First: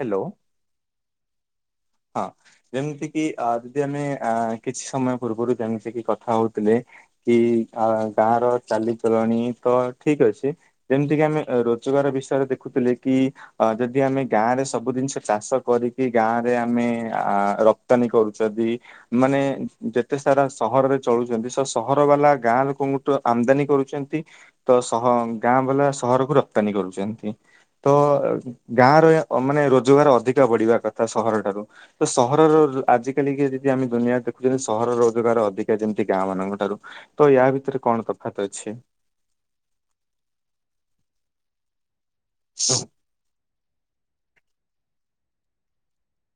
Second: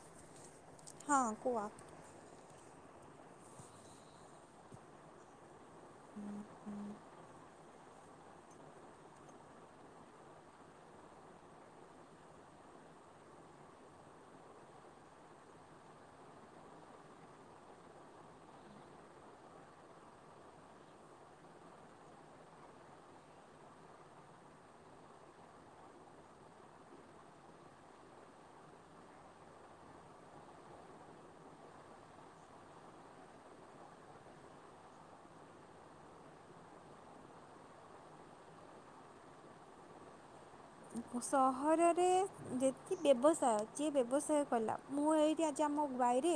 Hello. ହଁ କୁହ? ହଁ ଯେମିତି କିି ଅ ଯଦି ଆମେ ଅ କିଛି ସମୟ ପୂର୍ବରୁ ଯେମତି ସେ କି କଥା ହଉଥିଲେ କି ଗାଁ ର ଚାଲିଚଲଣି ତ ଠିକ ଅଛି। ଯେମିତିକି ଆମେ ରୋଜଗାର ବିଷୟରେ ଦେଖୁଥିଲେ କି। ଅ ଯଦି ଆମେ ଗାଁ ରେ ସବୁ ଜିନିଷ ଚାଷ କରିକି ଗାଁରେ ଆମେ ଅ ରପ୍ତାନୀ କରୁଛନ୍ତି। ମାନେ ଯେତେ ସାରା ସହରରେ ଚଳୁଛନ୍ତି ସହର ବାଲା ଗାଁ ଲୋକଙ୍କୁଠୁ ଆମଦାନୀ କରୁଛନ୍ତି। ତ ସହ ଗାଁ ବାଲା ସହରକୁ ରପ୍ତାନୀ କରୁଛନ୍ତି। ତ ଗାଁ ର ମାନେ ରୋଜଗାର ଅଧିକ ବଢିବା କଥା ସହର ଠାରୁ। ତ ସହରର ଆଜିକାିକ ଯଦି ଆମେ ଦୁନିଆରେ ଦେଖୁଛନ୍ତି ସହର ରୋଜଗାର ଅଧିକା ଯେମିତି ଗାଁ ମାନଙ୍କ ଠାରୁ। ତ ୟା ଭିତରେ କଣ ତଫାତ ଅଛି। ସହରରେ ହଁ ଯେତିକି ବ୍ୟବସାୟ ଯିଏ ବ୍ୟବସାୟ କଲା ମୁଁ ଏଇଠି ଆଜି ଆମ ଗାଈରେ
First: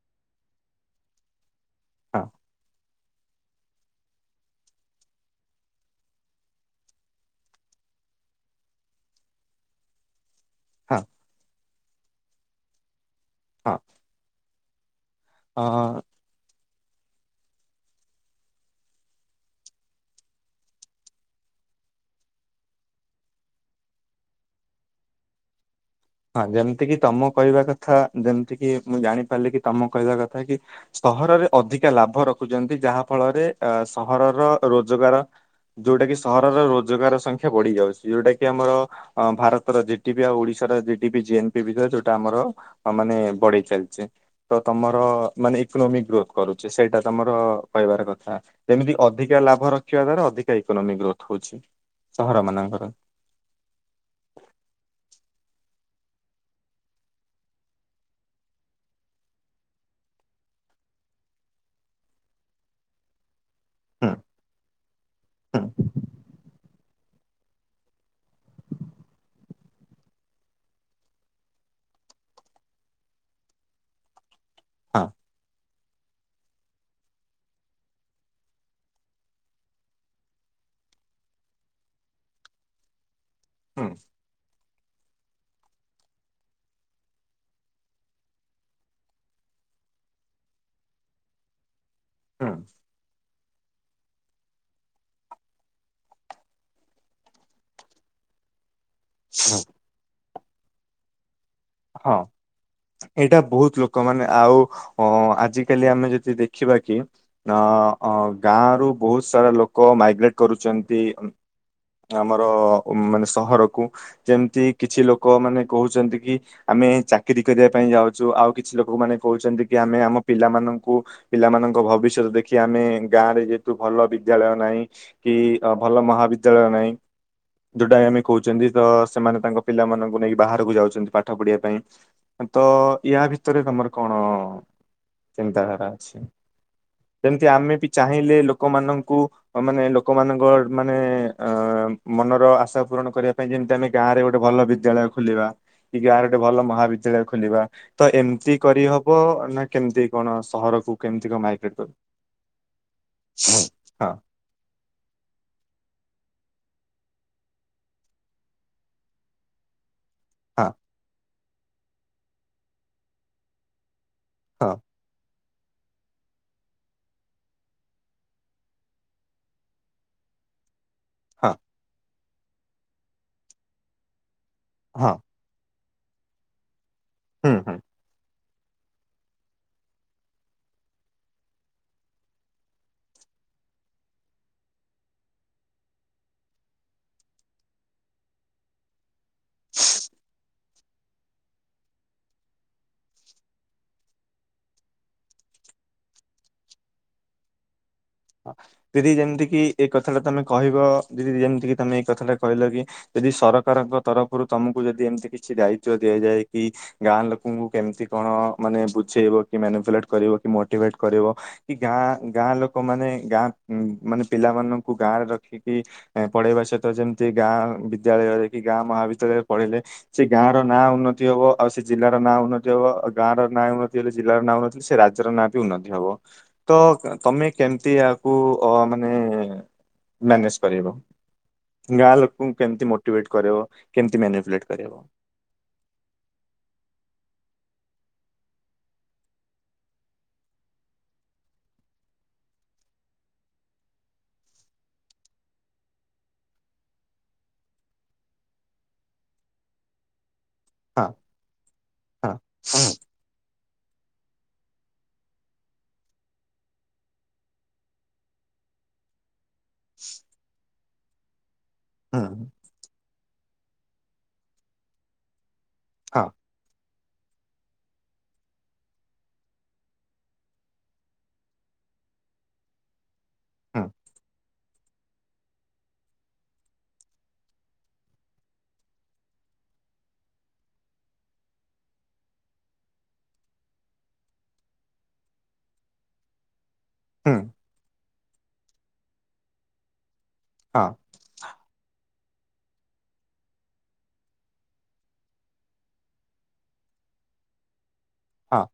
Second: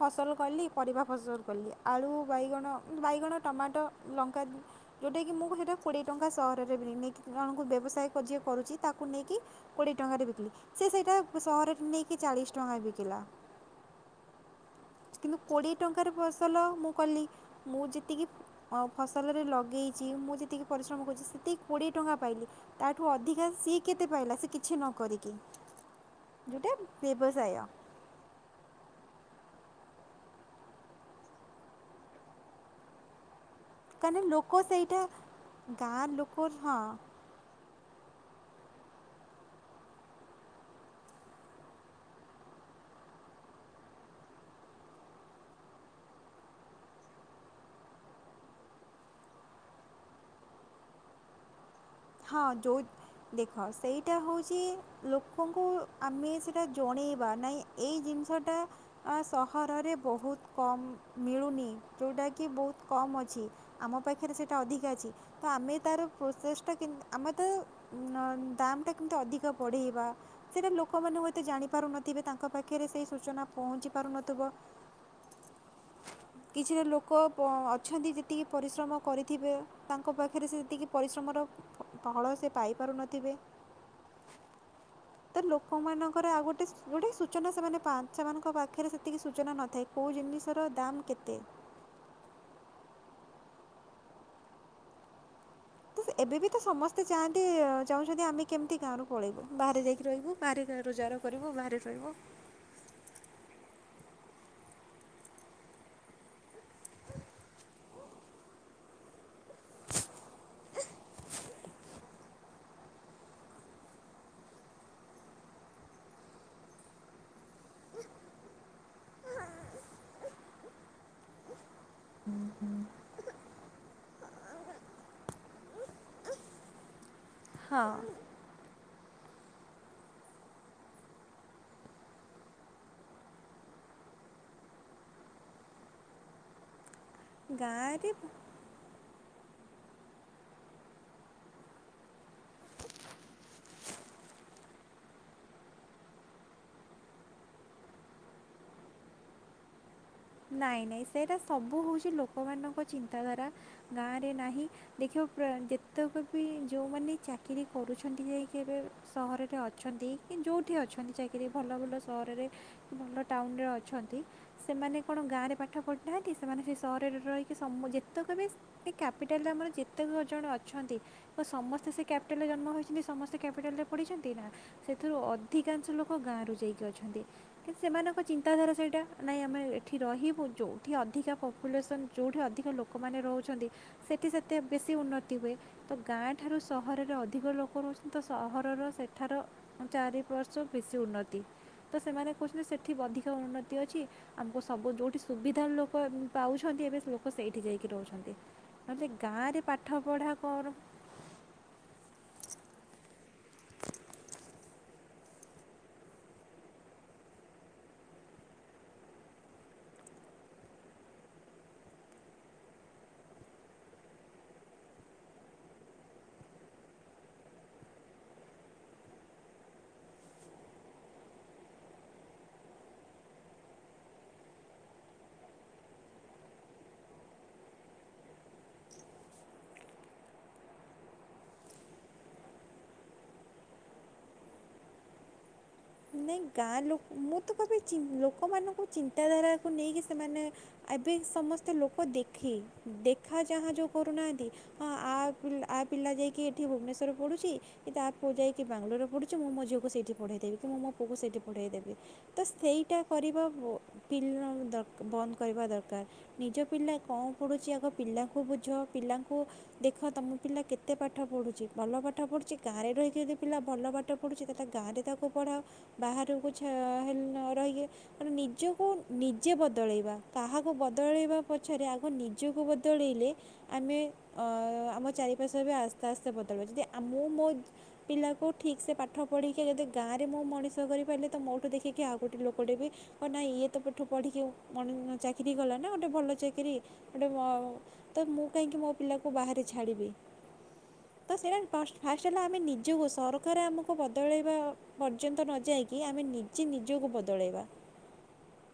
ଫସଲ କଲି ପରିବା ଫସଲ କଲି ଆଳୁ ହଁ ବାଇଗଣ ବାଇଗଣ ଟମାଟୋ ଲଙ୍କା ଯଉଟା କି ମୁଁ ସେଟା କୋଡ଼ିଏ ଟଙ୍କା ସହରରେ ବି [unintelligible] ନେଇକିଣଙ୍କୁ ବ୍ୟବସାୟ ଯିଏ କରୁଛି ତାକୁ ନେଇକି କୋଡ଼ିଏ ଟଙ୍କାରେ ବିକିବି ସେ ସେଇଟା [unintelligible] ସହରରେ ନେଇ କି ଚାଳିଶ ଟଙ୍କା ବିକିଲା। ହଁ। କିନ୍ତୁ କୋଡ଼ିଏ ହଁ ଟଙ୍କାର ଫସଲ ମୁଁ କଲି ମୁଁ ଯେତିକି ଫସଲରେ ଲଗେଇଛି ମୁଁ ଯେତିକି ପରିଶ୍ରମ କରୁଛି ସେତିକି କୋଡ଼ିଏ ଟଙ୍କା ପାଇଁ। ତାଠୁ ଅଧିକା ସିଏ କେତେ ପାଇଲା ସେ କିଛି ନ କରିକି। ହଁ ଯେଉଁଟା ଯେମିତି କି ତମ ବ୍ୟବସାୟ କହିବା କଥା ଯେମିତି କି ମୁଁ ଜାଣି ପାରିଲି କି ତମ କହିବା କଥା କି ସହରରେ ଅଧିକା ଲାଭ ରଖୁଛନ୍ତି ଯାହା ଫଳରେ ଅ କାହିଁକିନା ସହରର ଲୋକ ସେଇଟା ରୋଜଗାର ଯୋଉଟା ଗାଁ କିି ଲୋକ ସହରର ହଁ ରୋଜଗାର ସଂଖ୍ୟା ପଡି ଯାଉଛି ଯଉଟା କି ଆମର ଭାରତର ଜିଟି ବିି ଆଉ ଓଡିଶାର ଜିଡି ଜ ଏ ପି ବିରେ ଯୋଉଟା ଆମର ମାନେ ବଢେଇ ଚାଲିଛି। ତ ତମର ମାନେ ଇକୋନୋମିକ ଗ୍ରୋଥ କରୁଛିେ ସେଇଟା ତମର କହିବାର କଥା। ଯେମିତି ଅଧିକା ଲାଭ ରଖିବା ଦ୍ଵାରା ଅଧିକା ଇକୋନୋମି ଗ୍ରୋଥ ହଉଛି। ସହର ହଁ ଯଉ ମାନଙ୍କର। ଦେଖ ସେଇଟା ହେଉଛି ଲୋକଙ୍କୁ ଆମେ ସେଇଟା ଜଣେଇବା ନାଇଁ ଏଇ ଜିନିଷଟା ଆ ସହରରେ ବହୁତ କମ ମିଳୁନି ଯେଉଁଟାକି ବହୁତ କମ୍ ଅଛି। ଆମ ହୁଁ ପାଖରେ ସେଇଟା ଅଧିକା ଅଛି ତ ହୁଁ ଆମେ ତାର ପ୍ରୋସେସ୍ ଟା ଆମେ ତ ଦାମ୍ଟା କେମିତି ଅଧିକ ବଢ଼େଇବା। ସେଇଟା ଲୋକମାନେ ହୁଏତେ ଜାଣିପାରୁନଥିବେ ତାଙ୍କ ପାଖରେ ସେହି ସୂଚନା ପହଞ୍ଚି ପାରୁନଥିବ। ହଁ। କିଛିଟା ଲୋକ ଅଛନ୍ତି ଯେତିକି ପରିଶ୍ରମ କରିଥିବେ ତାଙ୍କ ପାଖରେ ସେ ଯେତିକି ପରିଶ୍ରମର ଫଳ ସେ ପାଇପାରୁନଥିବେ। ହଁ। ତ ଲୋକମାନଙ୍କର ଆଉ ଗୋଟେ ଗୋଟେ ସୂଚନା ସେମାନେ ପା ସେମାନଙ୍କ ପାଖରେ ସେତିକି ସୂଚନା ନଥାଏ। କେଉଁ ଜିନିଷର ଦାମ୍ କେତେ? ହଁ। ତ ଏବେ ବି ତ ସମସ୍ତେ ଚାହାଆନ୍ତି ଚାହୁଁଛନ୍ତି ଆମେ କେମିତି ଗାଁରୁ ପଳେଇବୁ ହୁଁ। ବାହାରେ ଯାଇକି ରହିବୁ ବାହାରୋଁ ରୋଜାର କରିବୁ ବାହାରେ ରହିବୁ ହଁ ଏଇଟା ବହୁତ ଲୋକମାନେ ଆଉ ଆଜିକାଲି ଆମେ ଯଦି ଯେ ଦେଖିବା କି ନା ହଁ ଗାଁ ରୁ ବହୁତ ସାରା ଲୋକ ମାଇଗ୍ରେଟ କରୁଛନ୍ତି। ଆମର ମାନେ ସହରକୁ ଯେମିତି କିଛି ଲୋକ ମାନେ କହୁଛନ୍ତି କି ଆମେ ଚାକିରୀ କରିବା ପାଇଁ ଯାଉଛୁ ଆଉ କିଛି ଲୋକମାନେ କହୁଛନ୍ତି କି ଆମେ ଆମ ପିଲାମାନଙ୍କୁ ପିଲାମାନଙ୍କ ଭବିଷ୍ୟତ ଦେଖି ଆମେ ଗାଁ ରେ ଯେହେତୁ ଭଲ ବିଦ୍ୟାଳୟ ନାହିଁ। କି ଅ ଭଲ ମହାବିଦ୍ୟାଳୟ ନାହିଁ। ହଁ ଯୋଉଟା ଆମେ କହୁଛନ୍ତି ତ ସେମାନେ ତାଙ୍କ ପିଲାମାନଙ୍କୁ ନେଇକି ବାହାରକୁ ଯାଉଛନ୍ତି ପା ଠ ପଢିବା ପାଇଁ ତ ୟା ଭିତରେ ତମର କଣ ଚିନ୍ତାଧାରା ଅଛି। ଯେମିତି ଆମେ ବି ଗାଁରେ ଚାହିଁଲେ ଲୋକମାନଙ୍କୁ ମାନେ ଲୋକମାନଙ୍କ ମାନେ ଅ ମନର ଆଶା ପୂରଣ କରିବା ପାଇଁ ଯେମିତି ଆମେ ଗାଁ ରେ ଗୋଟେ ଭଲ ବିଦ୍ୟାଳୟ ଖୋଲିବା। କି ଗାଁରେ ଗୋଟେ ଭଲ ମହାବିଦ୍ୟାଳୟ ଖୋଲିବା ତ ଏମିତି କରିହବ ନା କେମିତି? କଣ ନାଇଁ ସହରକୁ ନାଇଁ କେମିତି ସେଇଟା କଣ ମାଇଗ୍ରେଟ ସବୁ କରିବ? ହଉଛି ଲୋକମାନଙ୍କ ଚିନ୍ତାଧାରା ହଁ ଗାଁରେ ନାହିଁ। ଦେଖିବ ପ୍ରା ଯେତେକ ବି ଯେଉଁମାନେ ଚାକିରି କରୁଛନ୍ତି ଯାଇକି ଏବେ ସହରରେ ଅଛନ୍ତି। କି ହଁ ଯେଉଠି ଅଛନ୍ତି ଚାକିରି ଭଲ ଭଲ ସହରରେ ଭଲ ଟାଉନରେ ଅଛନ୍ତି ହଁ ସେମାନେ କ'ଣ ଗାଁରେ ପାଠ ପଢ଼ିନାହାନ୍ତି ସେମାନେ ସେ ସହରରେ ରହିକି ସମ ଯେତକ ବି ଏ କ୍ୟାପିଟାଲରେ ଆମର ଯେତେକ ଜଣ ଅଛନ୍ତି ତ ହଁ ସମସ୍ତେ ସେ କ୍ୟାପିଟାଲରେ ଜନ୍ମ ହୋଇଛନ୍ତି ସମସ୍ତେ କ୍ୟାପିଟାଲରେ ପଡ଼ିଛନ୍ତି ନା ହଁ ସେଥିରୁ ଅ ଅଧିକାଂଶ ଲୋକ ଗାଁରୁ ଯାଇକି ଅଛନ୍ତି। ହୁଁ ହୁଁ। କିନ୍ତୁ ସେମାନଙ୍କ ଚିନ୍ତାଧାରା ସେଇଟା ନାଇଁ ଆମେ ସେଠି ରହିବୁ ଯେଉଠି ଅଧିକା ପପୁଲେସନ୍ ଯେଉଠି ଅଧିକା ଲୋକମାନେ ରହୁଚନ୍ତି। ସେଠି ସେତେ ବେଶୀ ଉନ୍ନତି ହୁଏ। ତ ଗାଁ ଠାରୁ ସହରରେ ଅଧିକ ଲୋକ ରହୁଛନ୍ତି ତ ସହରର ସେ ଥାର ଚାରି ବର୍ଷ ବେଶୀ ଉନ୍ନତି। ତ ସେମାନେ କହୁଚନ୍ତି ସେଠି ଅଧିକ ଉନ୍ନତି ଅଛି ଆମ ଓ ସବୁ ଯେଉଠି ସୁବିଧା ଲୋକ ପାଉଛନ୍ତି ଏବେ ଲୋକ ସେଇଠି ଯାଇକି ରହୁଛନ୍ତି। ନହେଲେ ଦିଦି ଯେମିତିକି ଗାଁରେ ଏଇ ପାଠ କଥା ଟା ପଢ଼ା ତମେ କ'ଣ କହିବ ଦିଦି ଯେମତିିକି ତମେ ଏଇ କଥା ଟା କହିଲ କି ଯଦି ସରକାରଙ୍କ ତରଫରୁ ତମକୁ ଯଦି ଏମିତି କିଛି ଦାୟିତ୍ବ ଦିଆଯାଏ କି ଗାଁ ଲୋକଙ୍କୁ କେମତି କଣ ମାନେ ବୁଝେଇବ କି ମାନୁପୁଲେଟ କରିବ କି ମୋଟିଭେଟ କରିବ? କି ଗାଁ ଗାଁ ଲୋକ ମାନେ ଗାଁ ମାନେ ପିଲାମାନଙ୍କୁ ଗାଁ ରେ ରଖିକି ଏଁ ପଢେଇବା ସହିତ ଯେମିତି ଗାଁ ବିଦ୍ୟାଳୟରେ କି ଗାଁ ମହାବିଦ୍ୟାଳୟରେ ପଢିଲେ ସେ ଗାଁ ର ନାଁ ଉନ୍ନତି ହବ ଆଉ ସେ ଜିଲ୍ଲାର ନାଁ ଉନ୍ନତି ହବ ଆଉ ଗାଁ ର ନାଁ ଉନ୍ନତି ହେଲେ ଜିଲ୍ଲାର ନାଁ ଉନ୍ନତି ସେ ରାଜ୍ୟର ନାଁ ବି ଉନ୍ନତି ହବ। ତ ତମେ କେମିତି ୟାକୁ ଅ ମାନେ ମ୍ୟାନେଜ କରିବ? ଗାଁ ଲୋକଙ୍କୁ କେମିତି ମୋଟିଭେଟ କରିହେବ କେମିତି ମ୍ୟାନୁପୁଲେଟ୍ କରିହବ? ନାଇଁ ଗାଁ ଲୋକ ମୁଁ ତ ଭାବିଚି ଲୋକମାନଙ୍କୁ ଚିନ୍ତାଧାରାକୁ ନେଇକି ସେମାନେ ଆବେ ସମସ୍ତେ ଲୋକ ଦେଖି ଦେଖା ଚାହାଁ ଯୋଉ କରୁନାହାନ୍ତି ହଁ ଆ ଉପରୁ ଆ ପିଲା ଯାଇକି ଏଠି ଭୁବନେଶ୍ୱର ପଢୁଛି କି ତା ପୁଅ ଯାଇକି ବାଙ୍ଗଲୋର ପଢୁଛି ମୁଁ ମୋ ଝିଅକୁ ସେଠି ପଢେଇ ଦେବି। କି ମୁଁ ମୋ ହଁ ପୁଅକୁ ସେଇଠି ପଢ଼ାଇ ଦେବି। ହଁ ତ ହୁଁ ସେଇଟା କରିବା ବୁ ପିଲ ଦକ ବନ୍ଦ କରିବା ଦରକାର। ନିଜ ପିଲା କଣ ପଢ଼ୁଛି ଆଗ ପିଲାଙ୍କୁ ବୁଝ ପିଲାଙ୍କୁ ଦେଖ ତମ ପିଲା କେତେ ପାଠ ପଢୁଚି। ଭଲ ପାଠ ହୁଁ ପଢ଼ୁଚି ଗାଁରେ ରହିକି ଯଦି ପିଲା ଭଲ ପାଠ ପଢ଼ୁଚି ତାହେଲେ ଗାଁରେ ତାକୁ ପଢ଼ାଅ। ହଁ ବାହାରକୁ ଛା ହେ ନରହିଏ ମାନେ ନିଜକୁ ନିଜେ ବଦଳେଇବା କାହାକୁ ବଦଳେଇବା ପଛରେ ଆଗ ନିଜକୁ ବଦଳେଇଲେ ହୁଁ ଆମେ ଅ ଆମ ଚାରି ପାଶ୍ୱରେ ବି ଆସ୍ତେ ଆସ୍ତେ ବଦଳିବ ଯଦି ଆ ମୁଁ ମୋ ପିଲାକୁ ଠିକ୍ସେ ପାଠ ପଢ଼େଇକା ଯଦି ଗାଁରେ ମୁଁ ମଣିଷ କରିପାରିଲେ ତ ମୋଠୁ ଦେଖିକି ଆଉ ଗୋଟେ ଲୋକଟେ ବି ହ ନାଇଁ ଇଏ ତ ପଠୁ ପଢ଼ିକି ମନ ଚାକିରି କଲାନା ଗୋଟେ ଭଲ ଚାକିରି। ଗୋଟେ ହୁଁ ମ ତ ମୁଁ କାହିଁକି ମୋ ପିଲାକୁ ବାହାରେ ଛାଡ଼ିବି। ହଁ। ତ ସେଇଟା ପ ଫାଷ୍ଟ ହେଲା ଆମେ ନିଜକୁ ସରକାର ଆମକୁ ବଦଳେଇବା ପର୍ଯ୍ୟନ୍ତ ନ ଯାଇକି ଆମେ ନିଜେ ନିଜକୁ ବଦଳେଇବା। ହଁ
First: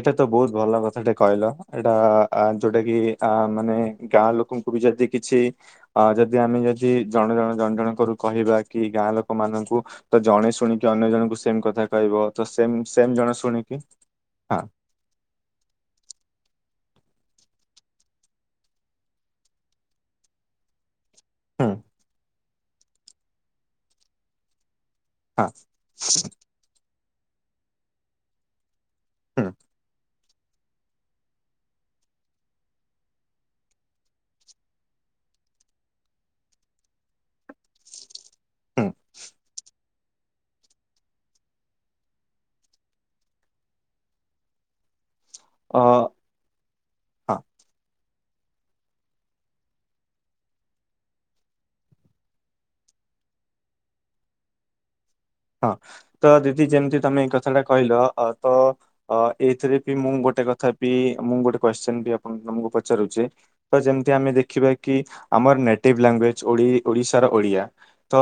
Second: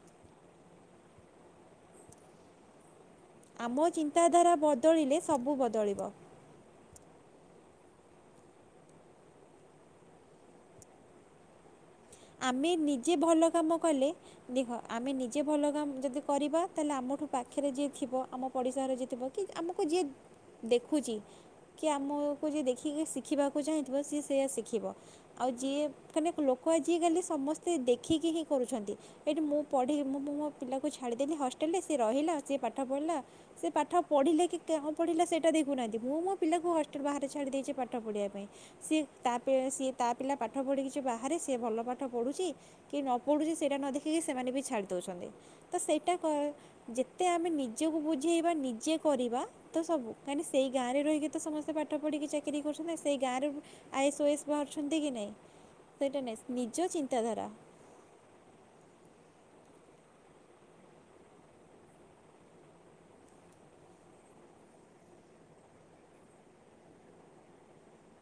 ଏଟା ତ ବହୁତ ଭଲ କଥାଟେ କହିଲ ଏଟା ଆ ଯୋଉଟା କି ଆ ମାନେ ଆମ ଗାଁ ଚିନ୍ତାଧାରା ଲୋକଙ୍କୁ ବି ଯଦି ବଦଳିଲେ କିଛି ସବୁ ବଦଳିବ ଅ ଯ ଜେ ଆମେ ଯଦି ଜଣ ଜଣ ଜଣ ଜଣଙ୍କରୁ କହିବା କି ଗାଁ ଲୋକମାନଙ୍କୁ ତ ଜଣେ ଶୁଣିକି ଅନ୍ୟ ଜଣଙ୍କୁ ସେମ୍ କଥା କହିବ ତ ସେମ୍ ସେମ ଜଣେ ଶୁଣି କହିଲେ ଦେଖ। ଆମେ ନିଜେ ଭଲ କାମ ଯଦି କରିବା ତାହେଲେ ଆମଠୁ ପାଖରେ ଯିଏ ଥିବ ଆମ ପଡ଼ିଶାରେ ଯିଏ ଥିବ। କି ଆମକୁ ଯିଏ ଦେଖୁଚି ହଁ। ଏ ଆମକୁ ଯିଏ ଦେଖିକି ଶିଖିବାକୁ ଚାହିଁଥିବ ସିଏ ସେୟା ଶିଖିବ ଆଉ ହଁ ଯିଏ ମାନେ ଲୋ ଆଜିକାଲି ସମସ୍ତେ ଦେଖିକି ହିଁ କରୁଛନ୍ତି ଏଇଠି ହୁଁ ମୁଁ ପଢ଼ି ମୁଁ ମୋ ପିଲାକୁ ଛାଡ଼ିଦେଲି ହଷ୍ଟେଲରେ ସିଏ ରହିଲା ସିଏ ପାଠ ପଢ଼ିଲା। ସେ ପାଠ ପଢ଼ିଲେ କି କେଁ ପଢିଲା ସେଟା ଦେଖୁନାହାନ୍ତି ମୁଁ ମୋ ପିଲାଙ୍କୁ ହଷ୍ଟେଲ ବାହାରେ ଛାଡ଼ି ଦେଇଛି ପାଠ ପଢ଼ିବା ପାଇଁ। ହୁଁ ସିଏ ତା ପେ ସିଏ ତା ପିଲା ପାଠ ପଢ଼ିକି ସେ ବାହାରେ ଆସି ସିଏ ଭଲ ପାଠ ପଢୁଛି କି ନ ପଢୁଛି ସେଇଟା ନ ଦେଖିକି ସେମାନେ ବି ଛାଡ଼ିଦଉଛନ୍ତି। ତ ଅ ସେଇଟା କ ଯେତେ ହଁ ଆମେ ନିଜକୁ ବୁଝେଇବା ନିଜେ କରିବା ତ ସବୁ କାହିଁକି ନା ସେଇ ଗାଁରେ ରହିକି ତ ସମସ୍ତେ ପାଠ ପଢ଼ିକି ଚାକିରି କରୁଛନ୍ତି ନା ସେଇ ଗାଁରେ ବି ଆଇ ଏସ୍ ଓ ଏସ୍ ବାହାରୁଛନ୍ତି କି ନାହିଁ? ହଁ ସେଇଟା ତ ନାହିଁ ଦିଦି ନିଜ ଯେମିତି ତମେ ଏଇ ଚିନ୍ତାଧାରା କଥାଟା କହିଲ ଅ ତ। ଅ ଏଇଥିରେ ପି ମୁଁ ଗୋଟେ କଥା ପି ମୁଁ ଗୋଟେ କୋଷ୍ଚିନ ବି ଆପଣ ତମକୁ ପଚାରୁଛି। ତ ଯେମିତି ଆମେ ଦେଖିବା କି ଆମର ନେଟିଭ ଲାଙ୍ଗୁଏଜ ଓଡି ଓଡିଶାର ଓଡିଆ। ତ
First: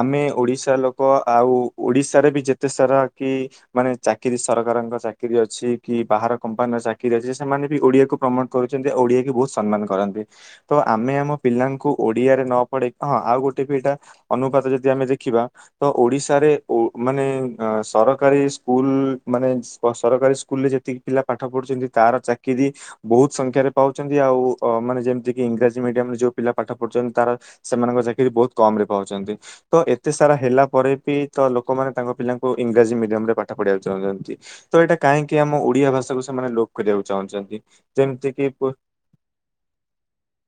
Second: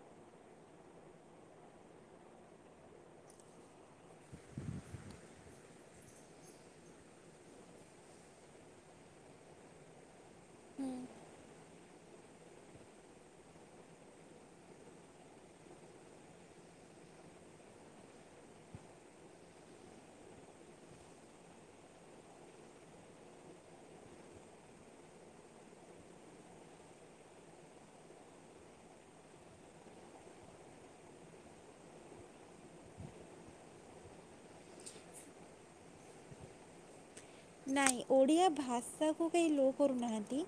ଆମେ ଓଡିଶା ଲୋକ ଆଉ ଓଡିଶାରେ ବି ଯେତେ ସାରା କି ମାନେ ଚାକିରି ସରକାରଙ୍କ ଚାକିରି ଅଛି କି ବାହାର କମ୍ପାନୀର ଚାକିରି ଅଛି ସେମାନେ ବି ଓଡିଆକୁ ପ୍ରମୋଟ କରୁଛନ୍ତି ଓଡିଆ କି ବହୁତ ସମ୍ମାନ କରନ୍ତି। ତ ଆମେ ଆମ ପିଲାଙ୍କୁ ଓଡିଆରେ ନ ପଢେଇ ହଁ ଆଉ ଗୋଟେ ବି ଏଇଟା ଅନୁପାତ ଯଦି ଆମେ ଦେଖିବା ତ ଓଡ଼ିଶାରେ ଓ ମାନେ ସରକାରୀ ସ୍କୁଲ ମାନେ ସରକାରୀ ସ୍କୁଲରେ ଯେତିକି ପିଲା ପାଠ ପଢୁଛନ୍ତି ତାର ଚାକିରି ବହୁତ ସଂଖ୍ୟାରେ ପାଉଛନ୍ତି ଆଉ ଅ ମାନେ ଯେମିତିକି ଇଂରାଜୀ ମିଡିୟମରେ ଯୋଉ ପିଲା ପାଠ ପଢୁଛନ୍ତି ତାର ସେମାନଙ୍କ ଚାକିରି ବହୁତ କମରେ ପାଉଛନ୍ତି ତ ଏତେ ସାରା ହେଲା ପରେ ବି ତ ଲୋକମାନେ ତାଙ୍କ ପିଲାଙ୍କୁ ଇଂରାଜୀ ମିଡିୟମରେ ପାଠ ପଢ଼ିବାକୁ ଚାହୁଁଛନ୍ତି। ତ ଏଇଟା କାହିଁକି ଆମ ଓଡିଆ ଭାଷାକୁ ସେମାନେ ଲୋପ କରିବାକୁ ଚାହୁଁଛନ ନାଇଁ ଓଡ଼ିଆ ଭାଷାକୁ କେହି ଲୋ କରୁନାହାନ୍ତି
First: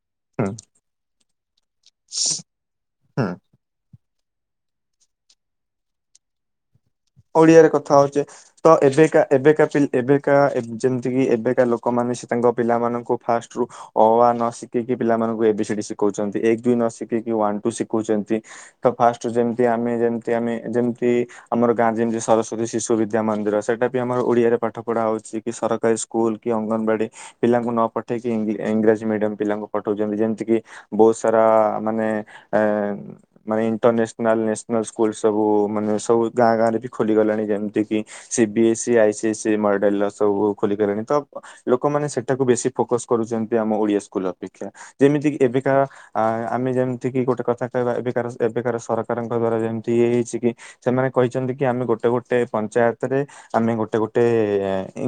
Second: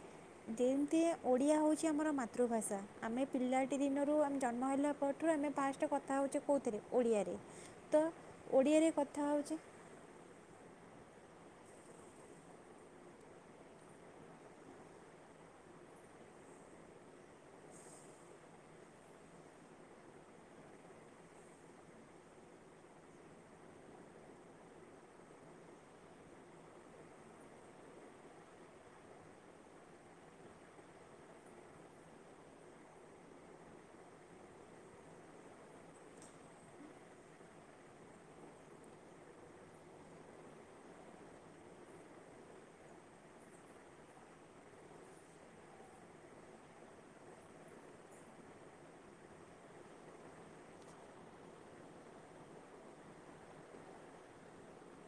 ଯେମିତିଆ ଓଡ଼ିଆ ହଉ ଚି ଆମର ମାତୃଭାଷା ହୁଁ ଆମେ ପିଲାଟି ଦିନରୁ ଆମେ ଜନ୍ମ ହେଲା ପରଠୁ ଆମେ ଫାର୍ଷ୍ଟ କଥା ହଉଛେ କଉଥିରେ? ଓଡ଼ିଆରେ। ଓଡିଆରେ କଥା ତ ହଉଚେ ତ ଓଡ଼ିଆରେ ଏବେକା କଥା ହେଉଛେ ଏବେକା ପି ଏବେକା ଏବ ଯେମିତିକି ଏବେକା ଲୋକମାନେ ସେ ତାଙ୍କ ପିଲାମାନଙ୍କୁ ଫାଷ୍ଟରୁୁ। ଅ ଆ ନ ଶିଖେଇକି ପିଲାମାନଙ୍କୁ ଏ ବି ସି ଡି ଶିଖଉଛନ୍ତି ଏକ ଦୁଇ ନ ଶିଖେଇକି ୱାନ ଟୁ ଶିଖଉଛନ୍ତି। ତ ଫାର୍ଷ୍ଟ ରୁ ଯେମିତି ଆମେ ଯେମତି ଆମେ ଯେମିତି ଆମର ଗାଁ ଯେମିତି ସରସ୍ୱତୀ ଶିଶୁ ବିଦ୍ୟା ମନ୍ଦିର ସେଇଟା ବି ଆମର ଓଡ଼ିଆରେ ପାଠପଢ଼ା ହଉଛି କି ସରକାରୀ ସ୍କୁଲ୍ କି ଅଙ୍ଗନବାଡ଼ି। ପିଲାଙ୍କୁ ନ ପଠେଇକି ଇ ଇଂରାଜୀ ମିଡିୟମ ପିଲାଙ୍କୁ ପଠଉଛନ୍ତି ଯେମିତିକି ବହୁତ ସାରା ମାନେ ଆ ଏ ମାନେ ଇଣ୍ଟରନ୍ୟାସନାଲ ନ୍ୟାସନାଲ ସ୍କୁଲ ସବୁ ମାନେ ସବୁ ଗାଁ ଗାଁ ରେ ବି ଖୋଲି ଗଲାଣି, ଯେମିତିକି C B S E I C S C ମଡେଲର ସବୁ ଖୋଲିଗଲାଣି ତ। ଲୋକମାନେ ସେଟାକୁ ବେଶୀ ଫୋକସ କରୁଛନ୍ତି ଆମ ଓଡିଆ ସ୍କୁଲ ଅପେକ୍ଷା ଯେମିତି କିି ଏବେକା ଆ ଆମେ ଯେମିତି କିି ଗୋଟେ କଥା କହିବା ଏବେକାର ଏବେକାର ସରକାରଙ୍କ ଦ୍ଵାରା ଯେମିତି ଇଏ ହେଇଛି କି। ସେମାନେ କହିଛନ୍ତି କି ଆମେ ଗୋଟେ ଗୋଟେ ପଞ୍ଚାୟତ ରେ ଆମେ ଗୋଟେ ଗୋଟେ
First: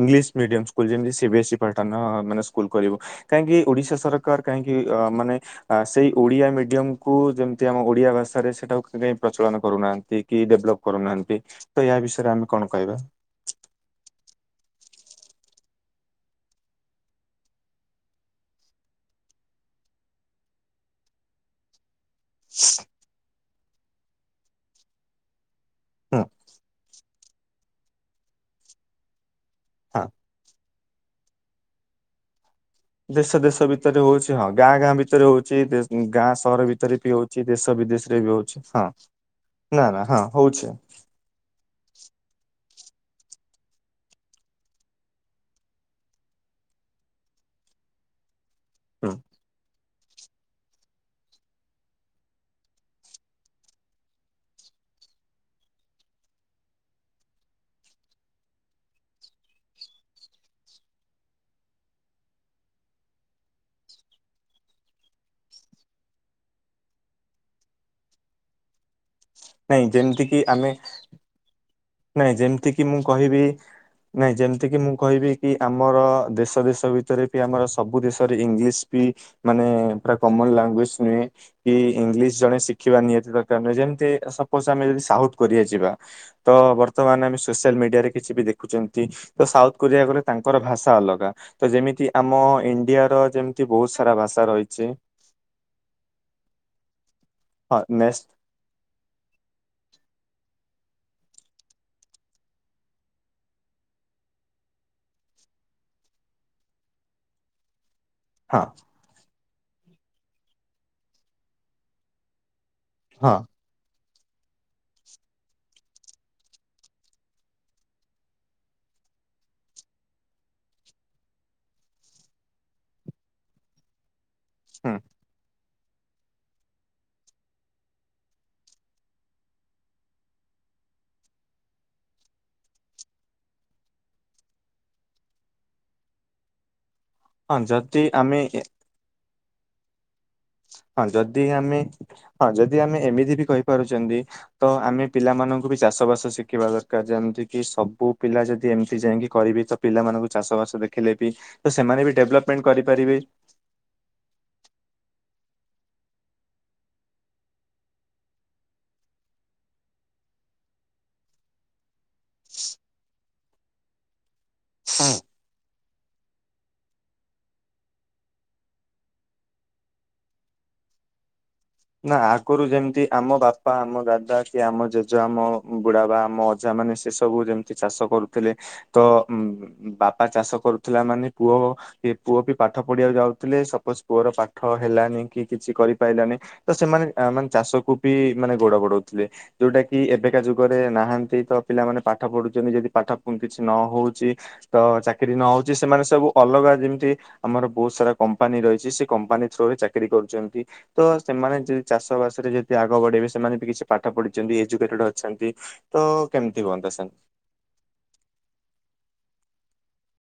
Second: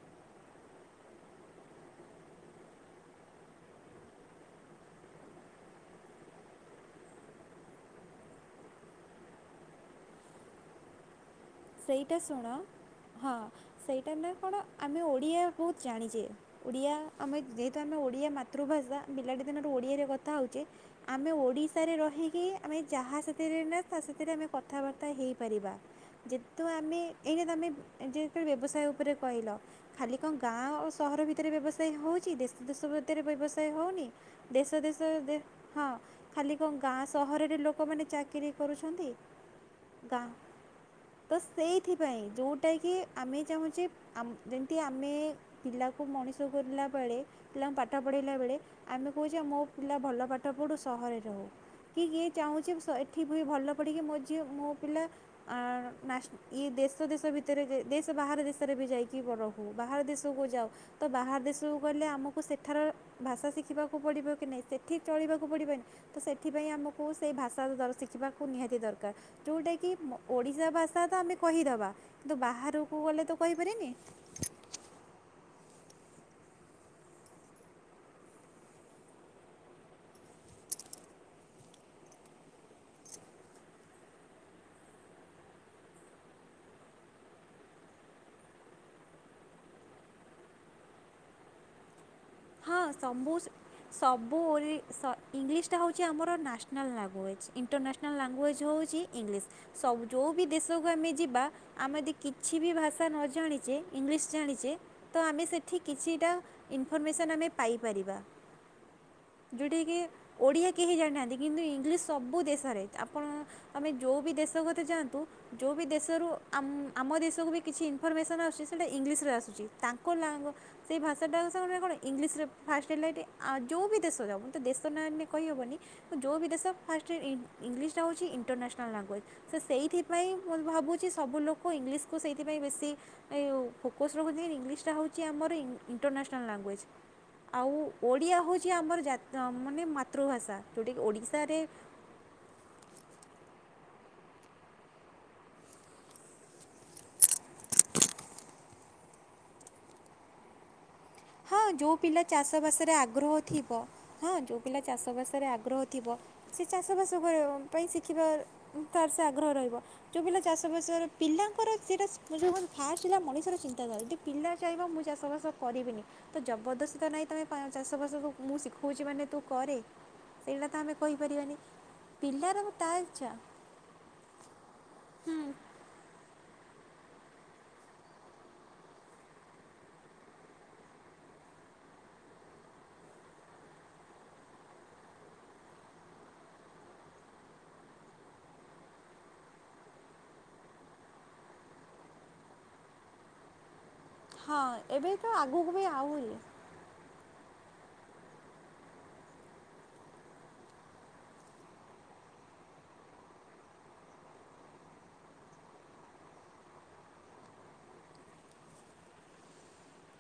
ଇଂଲିଶ ମିଡିଅମ ସ୍କୁଲ ଯେମିତି C B S C partner ମାନେ ସ୍କୁଲ କରିବୁ। କାହିଁକି ଓଡିଶା ସରକାର କାହିଁକି ଅ ମାନେ ଆ ସେଇ ଓଡ଼ିଆ ମିଡିୟମକୁ ଯେମିତି ଆମ ଓଡିଆ ଭାଷାରେ ସେଇଟାକୁ ପ୍ରଚଳନ କରୁନାହାନ୍ତି କି ଡଭଲପ୍ କରୁନାହାନ୍ତି ତ ୟା ସେଇଟା ବିଷୟରେ ଶୁଣ ଆମେ କଣ କହିବା? ହଁ। ସେଇଟା ନେ କଣ ଆମେ ଓଡ଼ିଆ ବହୁତ ଜାଣିଛେ। ଓଡ଼ିଆ ଆମେ ଯେହେତୁ ଆମେ ଓଡ଼ିଆ ମାତୃଭାଷା ବିଲାଟି ଦିନରୁ ଓଡ଼ିଆରେ କଥା ହେଉଛେ ଆମେ ଓଡ଼ିଶାରେ ରହିକି ଆମେ ଯାହା ସେଥିରେ ନା ତା ସେଥିରେ ଆମେ କଥାବାର୍ତ୍ତା ହେଇପାରିବା। ହୁଁ ଯେେତୁ ଆମେ ଏଇଟା ତୁମେ ଯେଳେ ବ୍ୟବସାୟ ଉପରେ କହିଲ। ହଁ। ଖାଲି କଣ ଗାଁ ଓ ସହର ଭିତରେ ବ୍ୟବସାୟ ହଉଛି ଦେଶ ଦେଶ ଭିତରେ ଦେଶ ବ୍ୟବସାୟ ଭିତରେ ହଉନି ହଉଛି ହଁ ଗାଁ ଦେଶ ଗାଁ ଦେଶ ଭିତରେ ହଉଛି ହଁ ଗାଁ ଖାଲି ସହର କଣ ଭିତରେ ଗାଁ ବି ହଉଛି ସହରରେ ଦେଶ ଲୋକମାନେ ବିଦେଶରେ ବି ଚାକିରି ହଉଛି ହଁ କରୁଛନ୍ତି। ନା ନା ଗାଁ ହଁ [unintelligible] ତ ସେଇଥିପାଇଁ ଯେଉଁଟା କିି ଆମେ ଚାହୁଁଛେ ଯେମିତି ଆମେ ପିଲାକୁ ମଣିଷ କିଲଲା ବେଳେ ପିଲାଙ୍କୁ ପାଠ ପଢ଼ାଇଲା ବେଳେ ହୁଁ ଆମେ କହୁଛେ ମୋ ପିଲା ଭଲ ପାଠ ପଢ଼ୁ ସହରେ ରହୁ। କି କିଏ ଚାହୁଁଛି ଏଠି ବି ଭଲ ପଢ଼ିକି ମୋ ଅ ମୋ ପିଲା ଆ ନା ଇଏ ଦେଶ ଦେଶ ଭିତରେ ଦେଶ ବାହାର ଦେଶରେ ବି ଯାଇକି ରହୁ ବାହାର ଦେଶକୁ ଯାଉ। ତ ବାହାର ଦେଶକୁ ଗଲେ ଆମକୁ ସେଠାର ଭାଷା ଶିଖିବାକୁ ପଡ଼ିବ କି ନାହିଁ ସେଠି ଚଳିବାକୁ [unintelligible] ତ ସେଥିପାଇଁ ଆମକୁ ସେଇ ଭାଷା ଶିଖିବାକୁ ନିହାତି ଦରକାର ନାଇଁ ଯେଉଁଟାକି ଯେମିତି କିି ଓଡ଼ିଶା ଆମେ ଭାଷା ତା ତ ଆମେ କହିଦବା। ନାଇଁ ଯେମିତି କିି ମୁଁ କହିବି ନାଇଁ ଯେମିତି କିି ମୁଁ କହିବି କି ଆମର ଦେଶ ଦେଶ ଭିତରେ ବି ଆମର ସବୁ ଦେଶରେ ଇଂଲିଶ ବି ମାନେ ପୁରା କମନ ଲାଙ୍ଗୁଏଜ ନୁହେଁ। କି ଇଂଲିଶ ଜଣେ ଶିଖିବା ନିହାତି ଦରକାର ଯେମିତି ସପୋଜ ଆମେ ଯଦି ସାଉଥ କୋରିଆ ଯିବା। ତ ବର୍ତ୍ତମାନ ଆମେ ସୋସିଆଲ ମିଡ଼ିଆରେ କିଛି ବି ଦେଖୁଛନ୍ତି। ତ ସାଉଥ କୋରିଆ କଲେ ତାଙ୍କର ଭାଷା ଅଲଗା, ତ ଯେମିତି ଆମ ହଁ ଇଣ୍ଡିଆର ସମ ଯେମିତି ବହୁତ ସାରା ସବୁ ଭାଷା ରହିଛି ଇଂଲିଶଟା ହେଉଛି ଆମର ନ୍ୟାସନାଲ୍ ଲାଙ୍ଗୁଏଜ୍ ହଁ ଇଣ୍ଟରନ୍ୟାସନାଲ୍ ନେକ୍ସଟ ଲାଙ୍ଗୁଏଜ୍। ହଉଛି ଇଂଲିଶ ସବୁ ଯେଉଁ ବି ଦେଶକୁ ଆମେ ଯିବା ଆମେ ଯଦି କିଛି ବି ଭାଷା ନ ଜାଣିଛେ ଇଂଲିଶ ଜାଣିଛେ ତ ଆମେ ସେଠି କିଛିଟା ଇନଫର୍ମେସନ୍ ଆମେ ପାଇପାରିବା। ହଁ। ଯୋଉଟା କି ଓଡିଆ କେହି ଜାଣିନାହାନ୍ତି କିନ୍ତୁ ଇଂଲିଶ ସବୁ ଦେଶରେ ଆପଣ ହଁ ଆମେ ଯୋଉ ବି ଦେଶ କୋଥାେ ଯାଆନ୍ତୁ। ଯୋଉ ବି ଦେଶରୁଆମ୍ ଆମ ଦେଶକୁ ବି କିଛି ଇନଫର୍ମେସନ୍ ଆସୁଛି ସେଇଟା ଇଂଲିଶରେ ଆସୁଛି ତାଙ୍କ ଲା ସେଇ ଭାଷାଟା ସେମାନେ କଣ ଇଂଲିଶରେ ଫାଷ୍ଟ ହେଲା ଏଟି ଯୋଉ ବି ଦେଶ ଯାଉ ତ ଦେଶ ହୁଁ ନା ନେ କହିହବନି ଯୋଉ ବି ଦେଶ ଫାଷ୍ଟ ଇଂଲିଶ୍ ଟା ହୋଉଛି ଇଣ୍ଟରନ୍ୟାସନାଲ୍ ଲାଙ୍ଗୁଏଜ୍। ସେ ସେଇଥିପାଇଁ ମୁଁ ଭାବୁଛି ସବୁ ଲୋକ ଇଂଲିଶକୁ ସେଇଥିପାଇଁ ବେଶୀ ଏଇଓ ଫୋକସ୍ ରଖୁଛନ୍ତି ଇଂଲିଶ୍ଟା ହେଉଛି ଆମର ଇଣ୍ଟରନ୍ୟାସନାଲ୍ ଲାଙ୍ଗୁଏଜ୍। ହଁ ଆଉ ଯଦି ଓଡ଼ିଆ ଆମେ ହୋଉଛି ଆମର ଜା ମାନେ ମାତୃଭାଷା ହଁ ଯୋଉଟାକି ଯଦି ଓଡ଼ିଶାରେ ଆମେ ହଁ ଯଦି ଆମେ ଏମିତି ବି କହିପାରୁଚନ୍ତି। ତ ଆମେ ପିଲାମାନଙ୍କୁ ବି ଚାଷ ବାସ ଶିଖେଇବା ଦରକାର ଯେମିତି କି ସବୁ ପିଲା ଯଦି ଏମିତି ଯାଇକି କରିବି ତ ପିଲାମାନଙ୍କୁ ଚାଷ ବାସ ଦେଖ ଲେ ବି ହଁ ତ ଯେଉଁ ସେମାନେ ବି ପିଲା ଡେଭଲପମେଣ୍ଟ ଚାଷବାସରେ କରିପାରିବେ। ଆଗ୍ରହ ଥିବ ହଁ ଯୋଉ ପିଲା ଚାଷବାସରେ ଆଗ୍ରହ ଥିବ। ସେ ଚାଷବାସ କରିବା ପାଇଁ ଶିଖିବା ତାର ସେ ଆଗ୍ରହ ରହିବ। ଯୋଉ ପିଲା ଚାଷବାସ ପିଲାଙ୍କର ସେଇଟା ଯୋଉ କ ଫାଷ୍ଟ ମଣିଷର ଚିନ୍ତାଧାରା ପିଲା ଚାହିଁବ ମୁଁ ଚାଷବାସ କରିବିନି, ତ ଜବରଦସ୍ତି ତ ନାଇଁ ତମେ ଚାଷବାସକୁ ମୁଁ ଶିଖଉଛି ମାନେ ତୁ କରେ। ସେଇଟା ତ ଆମେ କହିପାରିବାନି। ନା ପିଲାର ଆଗରୁ ତା ଯେମିତି ଇଚ୍ଛା ଆମ ବାପା ଆମ ଦାଦା କି ଆମ ଜେଜେ ହୁଁ ଆମ ବୁଢା ବା ଆମ ଅଜା ମାନେ ସେ ସବୁ ଯେମିତି ଚାଷ କରୁଥିଲେ, ତ ଉ ବାପା ଚାଷ କରୁଥିଲା ମାନେ ପୁଅ କି ପୁଅ ବି ପାଠ ପଢିବାକୁ ଯାଉଥିଲେ ସପୋଜ ପୁଅର ପାଠ ହେଲାନି କି କିଛି କରିପାଇଲାନି ତ ସେମାନେ ମାନେ ଚାଷକୁ ବି ମାନେ ଗୋଡ ବଢଉଥିଲେ। ଯୋଉଟା କି ଏବେକା ଯୁଗରେ ନାହାନ୍ତି ତ ପିଲାମାନେ ପାଠ ପଢୁଛନ୍ତି, ଯଦି ପାଠ କିଛି ନ ହଉ ଚି ହଁ ତ ଏବେ ଚାକିରି ନ ଆଗକୁ ହଉଛି ବି ସେମାନେ ସବୁ ଆହୁରି ଅଲଗା ଯେମିତି ଆମର ବହୁତ ସାରା କମ୍ପାନୀ ରହିଛି ସେ କମ୍ପାନୀ ଥ୍ରୋରେ ଚାକିରି କରୁଛନ୍ତି, ତ ସେମାନେ ଯଦି ଚାଷ ବାସରେ ଯଦି ଆଗ ବଢେଇବେ ସେମାନେ ବି କିଛି ପାଠ ପଢିଛନ୍ତି, ଏଜୁକେଟେଡ ଅଛନ୍ତି। ତ କେମତି ହୁଅନ୍ତା ସେନ୍?